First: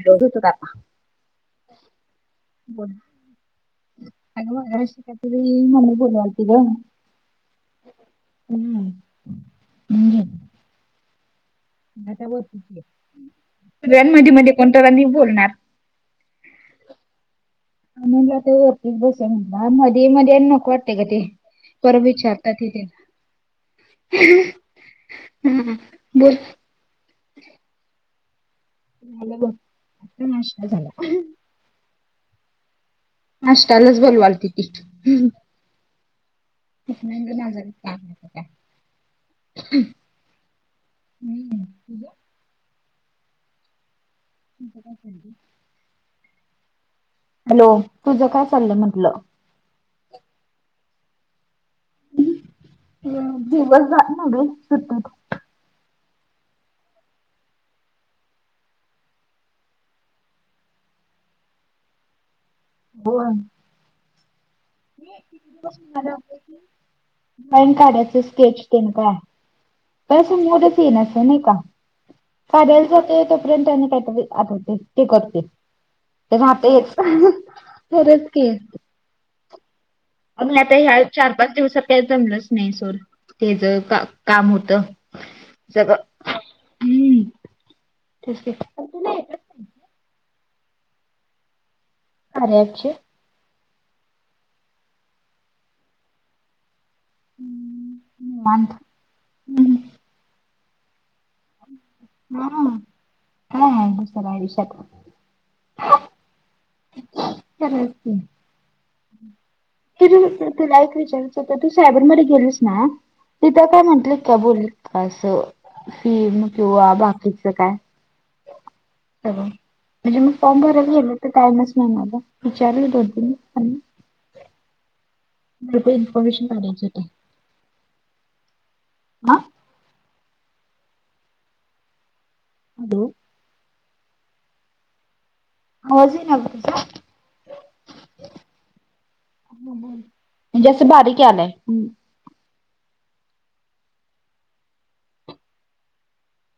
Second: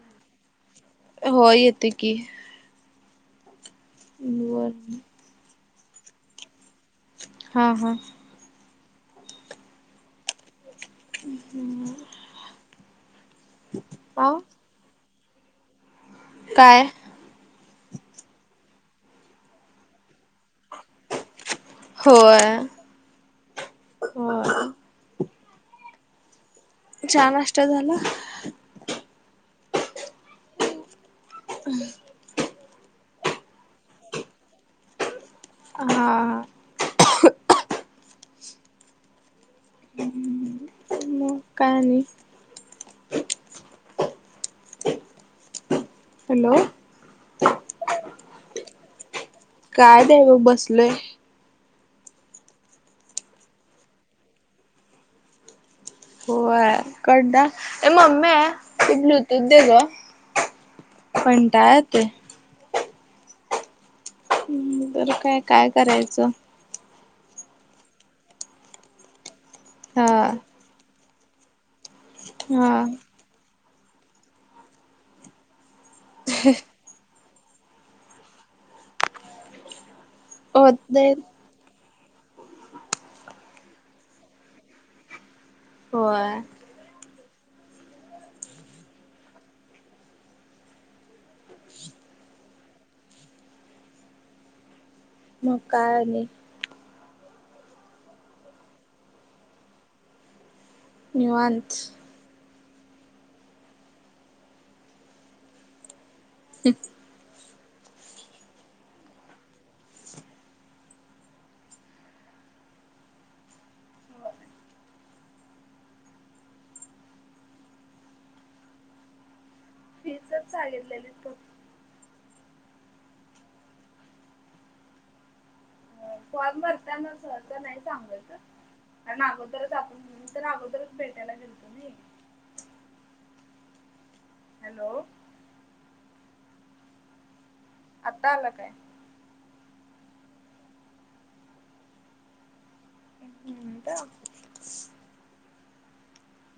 अडत का? हो येते की ब अ बर मशी कातरी मम्मी बोलाय त ग. हा हा. हम् म्हज. ह हम्. आता बोल सगळ्यां हा मध्ये मध्ये कोणत पण नाही बोलणार. काय? म्हण ते वरती बस म्हट मध्ये मध्ये नक. कोणते ग ते पोर विचारतात होय ते होय ह बोल. छ नष्ट झाला. आता नाशका झाला. हम्. अष्ट अलच बोलवालतिती हम्म. हां जर का का. मग काणी. कजी. हॅलो! हॅलो तुझं काय चाललंय म्हंटलं. काय दव बसलय. दिवस न सुट्टत. हो कड ए मम हे ब्लुतूथ दे ग. पणताय ते. हो. हम्म. दिवला ड्रॉइंग काढाच स्केच पेन काढ. हा बस मोठच ये न अस नाही का हा साडेल ज ते य काहीतरी आठवते ते करते आता. खरंच के. म् आता होत ह नाही चार. पाच दिवसा प जमलंच नाही सोल तेच का काम होत. जग होय हम्म क आहे. अरे अक्ष. मग काय नाही. ् वा. नि्यवांस. हा हा सर आहेड सर. एक. [unintelligible] कि तू तुला एक विचारयच तर तू साहेबरमध्येध्ये गेलस ना. तिथ काय म्हटलेत का बोल का असं. फिर किववा बाकी शकाय. म्हणजे मग फॉर्म भरायला गेल तर टाइमच नाही मला विचारू दोन तीन. [unintelligible] फॉर्म काढायची भरता होती न सर. नाही सांगायच हा अगोदरच जातून घे तर अगोदरच भेटायला भेलतो ना. अ. हॅलो! मज आहे ना ग तुझं आता आलं काय. जेस बारी क आलाय. [unintelligible]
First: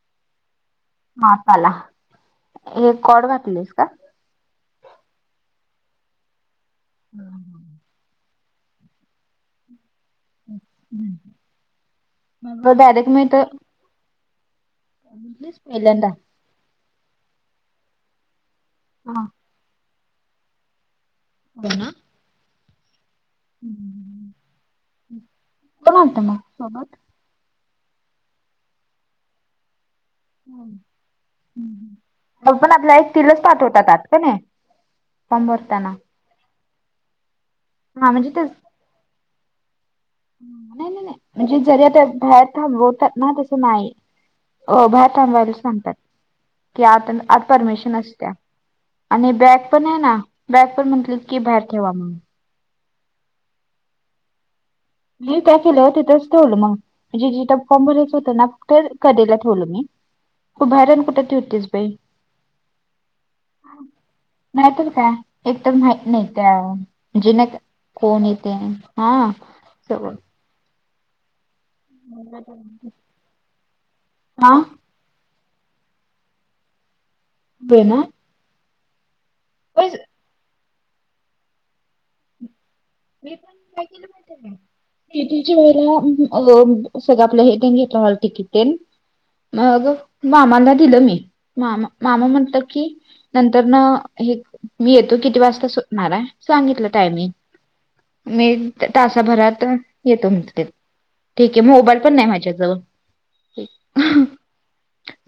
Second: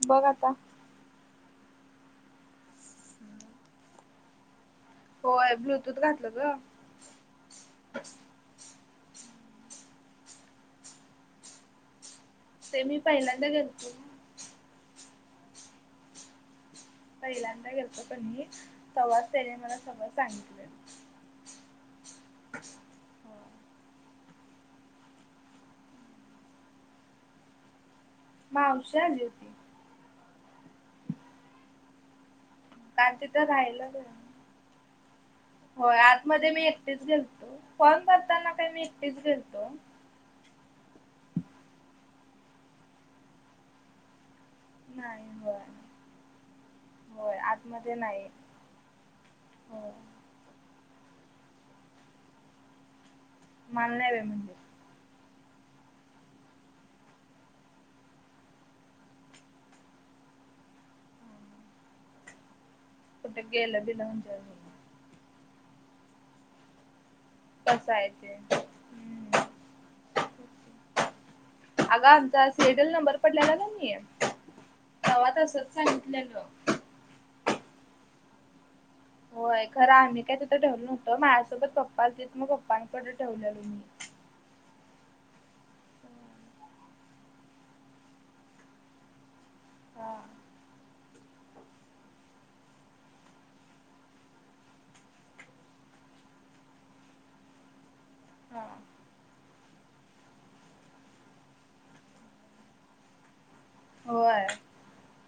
बघ आता. हपाला हे कोॉड वाटलीस का. होय ब्लूटूथ घातलं ग. हम हम. म वैदक म तर. [unintelligible] चमेलड. पहिल्यांदा घतो पण मी हा सवाज त्याने मला सग सांगितलं. हो ना. कोण म्हत मग सोबत. म उषा जे होती. पण आपल्या एक तिलाच पाठवतातात का नाही फॉर्म भरताना होय आतमध्येध्ये मी एकटीच गेलतो फोन हा म्हणजे ते करताना काय मी एकटीच गेलतो नाही नाही नाही म्हणजे जरी्या त्या भयात थबवतात ना तसं नाही. हो भात आबायला सांगतात. कि आता आज परमिशन असत्या आणि बॅग पण आहे ना. बॅसप म्हटल की बाहेर ठेवा मग. म नाही वे म्ह. मी त्या केलं हो तिथच तोल मग. म्हणजे जिथ फॉमबरयच होत ना फक्त केला ठेवलं मी. खूभयारण कुठ त होतेस बाई नाहीतर काय. एकदम माह नाही त्याजे नाही कोण येते हा स. अगा आमचा सिरियल नंबर पडलाला नाही मी हा हवा तसच सांगितल्यालं. ब ना. होय खर आम्ही काय तिथं ठेवल न होत माझसोबत पप्पा त मग पप्पांकड मी पण काय किल भेट आहे. तच्या वेळेला सगळं आपल्या हेट घेतला टिकिटल. मग मामाला दिलं मी मामा मामा म्हटलं की, नंतर न हे मी येतो किती वाजता सुटणार आहे सांगितलं टायमिंग. मी तासाभरात येतो म्हणत ते. ठीक आहे मोबाईल पण नाही माझ्याजवळ. होय.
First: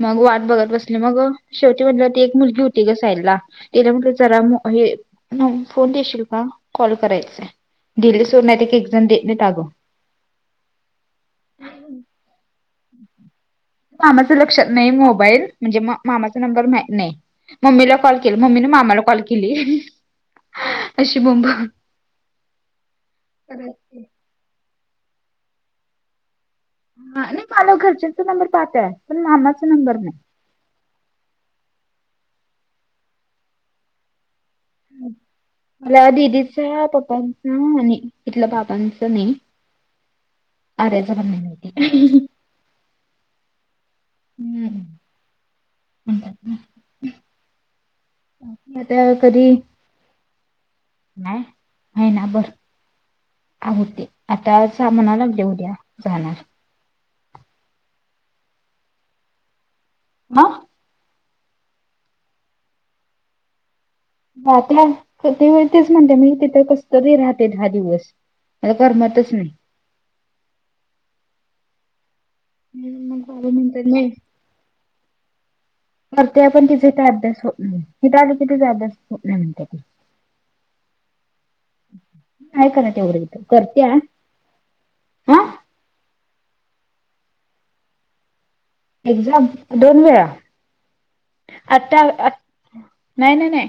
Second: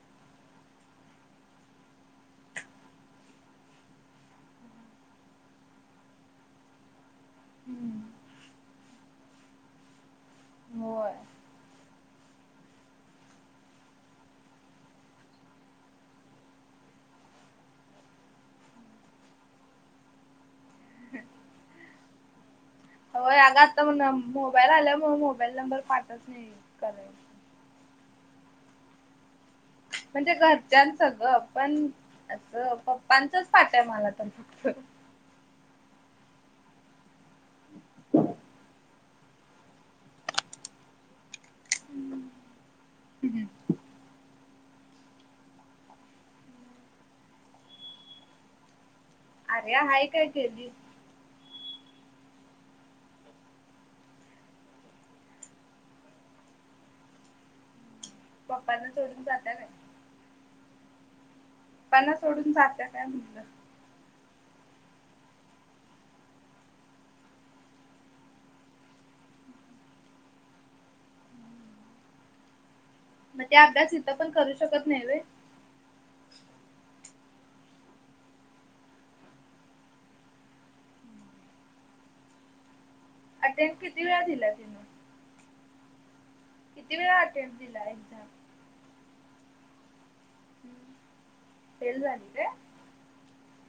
मग वाट बघत बसली मग शेवटी म्हणलं ती एक मुलगी होती ग साईला. गल्या म्हट जरा हे फोन देशील का कॉल करायचय. दिली सोर नाही एक एक्झम देत नाही टागो. होर. मामाचं लक्षात नाही मोबाईल म्हणजे मामाचा नंबर मा नाही. मम्मीला कॉल केले मम्मीने मामाला कॉल केली अशी ब हो अग आता मोबाईल आल्यामुळे मोबाईल नंबर पाठत नाही कराय. नाही माला घरच्यांचा नंबर पाहताय पण मामाचा नंबर नाही. म्हणजे घरच्यां सगळं पण असं पप्पांचच पाठ आहे मला तर फक्त मला दिदीचा पप्पांचा आणि तिथल्या बापांचा. आर्याचा बणती हम् हं. हम्म. ता कधी अरे आहेा काय केली. नाही आहे ना बर. आ होते आता सामाना लागले उद्या जाणार. पप्पांना सोडून जाता काय. म. पना सोडून जाते काय म्हणलं. ता ते व तेच म्हणते मी तिथं कस तरी राहते दहा दिवस. आता कर्मातच नाही. हम्. मग त्या अभ्यास इथं पण करू शकत नाही र. करते पण तिचाथ अद्यास होत नाहीथ तिचा अद्यास होत नाही म्हणत त [unintelligible] काय का ना तेवढं. अटेंड किती वेळा दिलाही. हा किती वेळा अटेम्प दिला एक्झाम. एक्झाम दोन वेळा ह [unintelligible] आता नाही नाही नाही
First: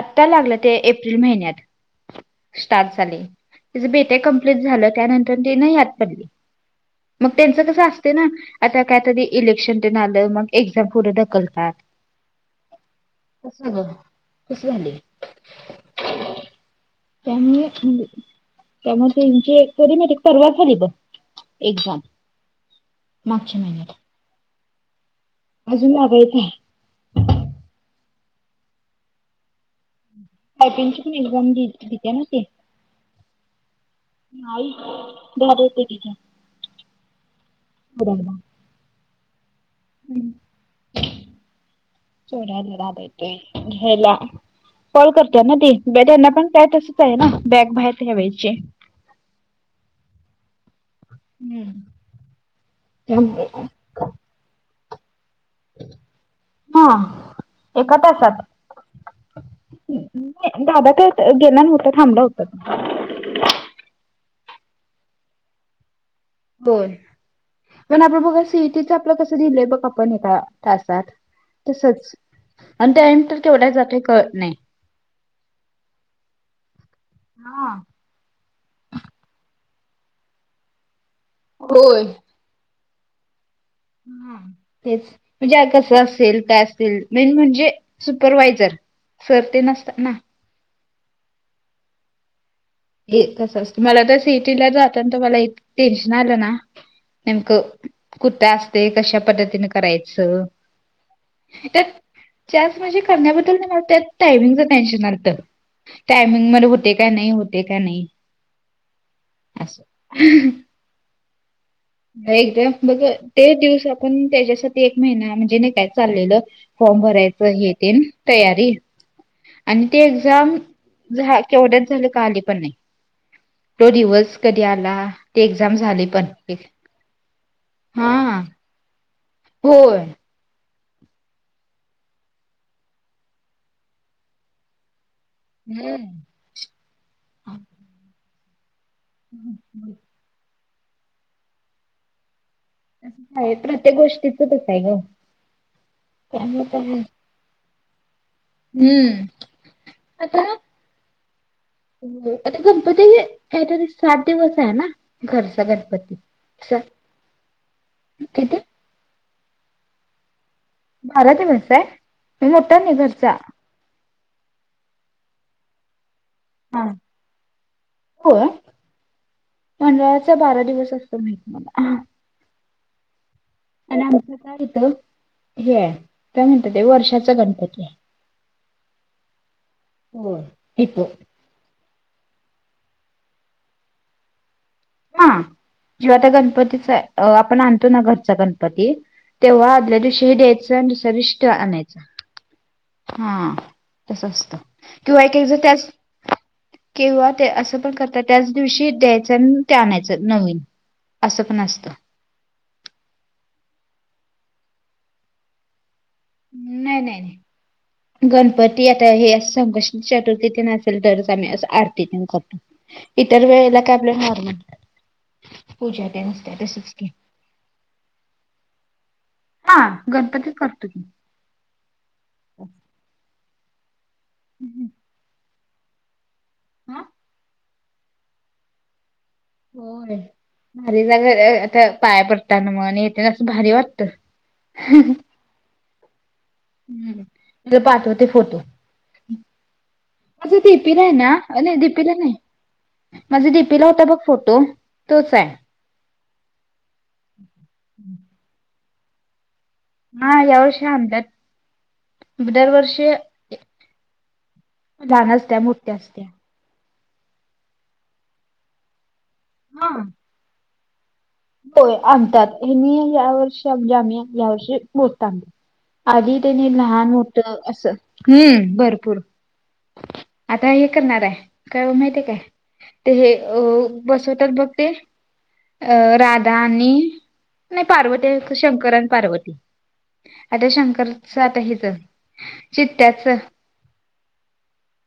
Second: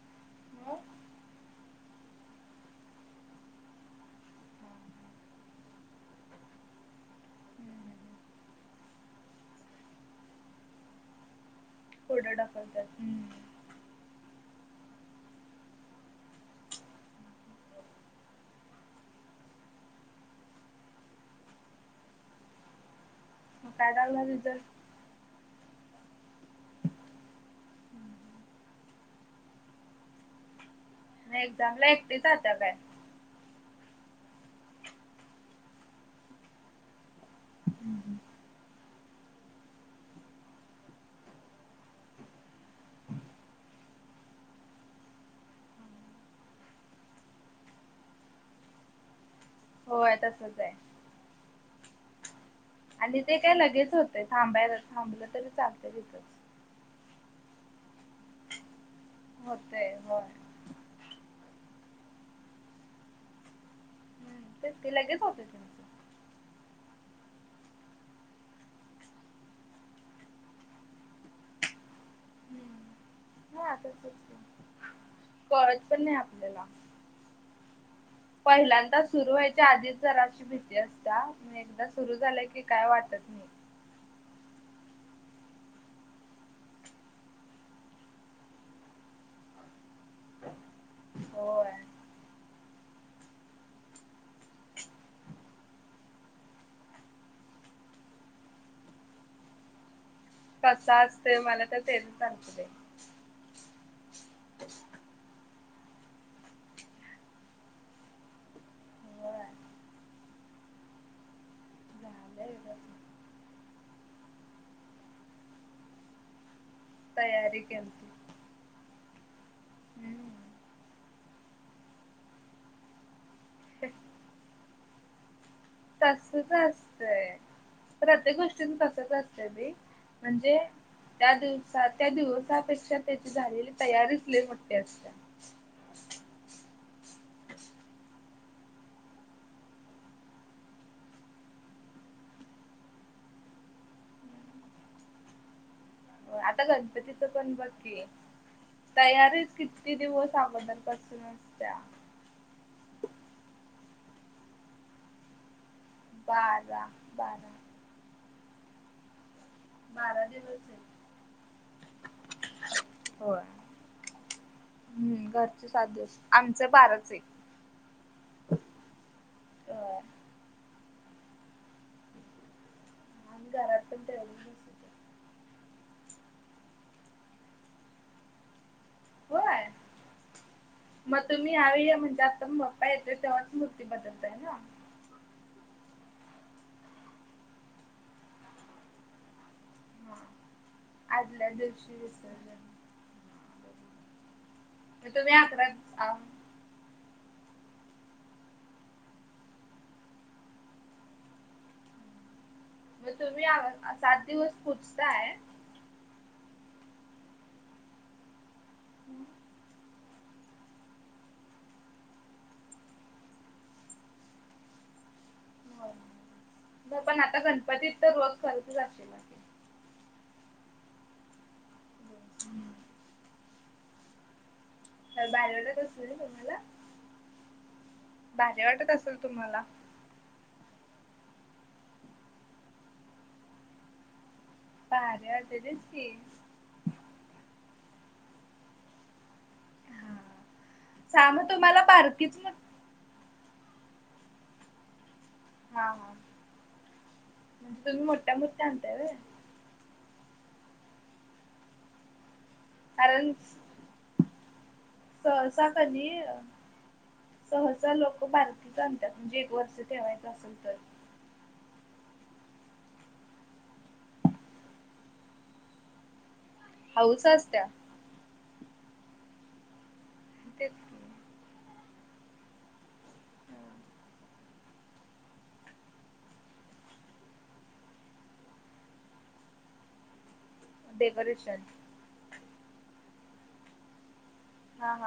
आत्ता लागलं ते एप्रिल महिन्यात स्टार्ट झाले तच बेटे कमप्लीट झालं त्यानंतर ती न याद पडली मग त्यांचं कसं असते ना आता काय तरी इलेक्शन ते ना आलं मग एक्झाम पुढे ढकलतात. पुडं दाखवतात हम्म कस झाले [unintelligible] ह [unintelligible] [inaudible] त्यां [unintelligible] त्यामुळे त्यांची एक वरी मॅटिक परवा झाली बघ एक्झाम. मग पॅडाल ना तरर [unintelligible] अजून लाबायेत हयपीनची पण एक्झाम देते ना ते नाही बहा होते ठीक आहे [unintelligible] चोडला रा आयतयेला [unintelligible] कॉल करतय ना ती ब त्यांना पण का तसच आहे ना बॅग बाहेर ठ्यावायचे. होय तसच आहे. हम्म. आणि ते काय लगेच होतें थांबायला थांबलं तरी चालत तिथं. हा एक तासात होतेय होय. दादा का गेला नव्हता थांबलं होता. हम् तेस लागे पाफेस. होय. पण आपण बघा सिटीच आपलं कसं दिलंय बघ आपण तासात तसच आणि त्या तर तेवढ्या जातय क नाही. कळज पण नाही आपल्याला हा. पहिल्यांदा सुरू व्हायच्या आधीच जरा अशी भीती असता म एकदा होय सुरु झाल्या की काय वाटत मी हा तेच म्हणजे कसं असेल काय असेल मेन म्हणजे सुपरवायझर सर्ती नसतात ना होय. हे कसं असत मला तर सिटीला जात ना तर मला इ टेन्शन आलं ना नेमकं कुठं असते कश्या पद्धतीन करायचं कसा असते मला तर तेल सांगतते ब टमंग टेनमंग हो का नाही होत. ते का नाही असं एकदम बघ ते दिवस आपण त्याच्यासाठी एक महिना म्हणजे नाही काय चाललेलं फॉर्म भरायचं हे ते तयारी आणि ते एक्झाम झा केवढ्याच झाल्या का आली पण नाही. तो दिवस कधी आला ते एक्झाम झाली पण तसच असतंय हा प्रत्येक गोष्टीन तसच असतंय मी होय म्हणजे त्या दिवसा त्या दिवसापेक्षा त्याची झालेली तयारीच ल म्हते अस. हम्म. हम् ब. काय प्रत्येक गोष्टीचच अस आहे ग. हो त्यामुळे आता काय गणपतीचं पण बघकी. हम्म तयारीच किती दिवस अगोदर कूनचत्या. हो आता गणपती कातरी सात दिवस आहे ना घर सगर. किती? बारा दिवस आहे. भाराात आहे म्हणसा आहे म मोठा नाही घरचा. हम्म घरचे सात दिवस आमचं हा बारच आहे. हो मंडळाचा बारा दिवस असतो मामला. आणि आमच काय येत हे काय म्हणत ते वर्षाच गणपती. होय हो हपो. तुम्ही यावेळी या म्हणजे आता पप्पा येतो तेव्हाच मूर्ती बदलताय ना. ह जेव्हा गणपतीच आपण आणतो ना घरचा गणपती तेव्हा. आपल्या दशीही द्यायचं आणि दुसर विष्ट आणायच हा तस असतं. म तुम्ही आक. किं्हा ते असं पण करतात त्याच दिवशी द्यायचं आणि ते आणायचं नवीन. असं पण असतं. मग तुम्ही आ सात दिवस पुूजताय. नाही नाही गणपती आता हे असष्ट. चतुर्थीथ नसेल तरच आम्ही असं आरती प करतो. इतर वेळेला कॅबलेट मारणार. हो तसच ब की पण आता गणपतीत तर रोस लतचेल. हा गणपतीच करतो. हम. हम्. बाहेरलाचसल ना तुम्हाला हं. भाज्या वाटत असेल तुम्हाला होय भारी जागा आता पाया पडतना मण येथ असं भारी वाटत. बाार अस तेच की हम्म तुला पाहठव ते फोटो. माझं दीपीला आहे ना अ दपीला नाही. माझी डी पीला होता बघ फोटो तोच आहे. हा हा तुम्ही मोठ्या मोठ्या आणताय. हा या वर्षी आद दरवर्षे. साखजी. सहजार लोक भारतीत आणतात म्हणजे एक वर्ष हा. ठेवायचं असेल तर. होय आणतात हे म या वर्षी आमज आम्ही या वर्षी बोलत आ. आधी त्याने लहान होत असं हम्म भरपूर आता एक. करणार आहे का माहितीय काय ते हे बसवतात बघते. अ राधा आणि नाही पार्वती शंकर आणि पार्वती. आता शंकरच आता हच चित्त्याच.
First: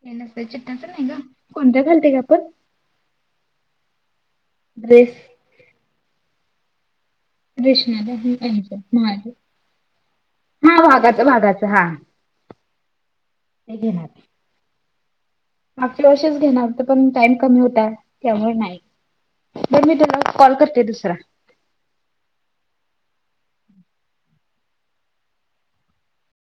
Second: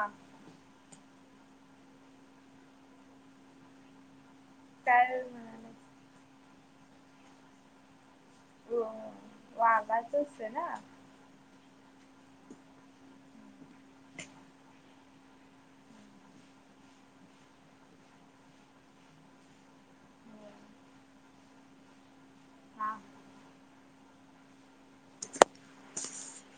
नस चिटच नाही ग कोणत्या घालते का आपण. ड्रेस काय? कृष्णाला हा भागाच भागाच हा. हग नाात. आपले अशेच घेणार तर पण टाइम कमी होता त्यामुळे नाही. बर मी त्याला कॉल करते दुसरा ह.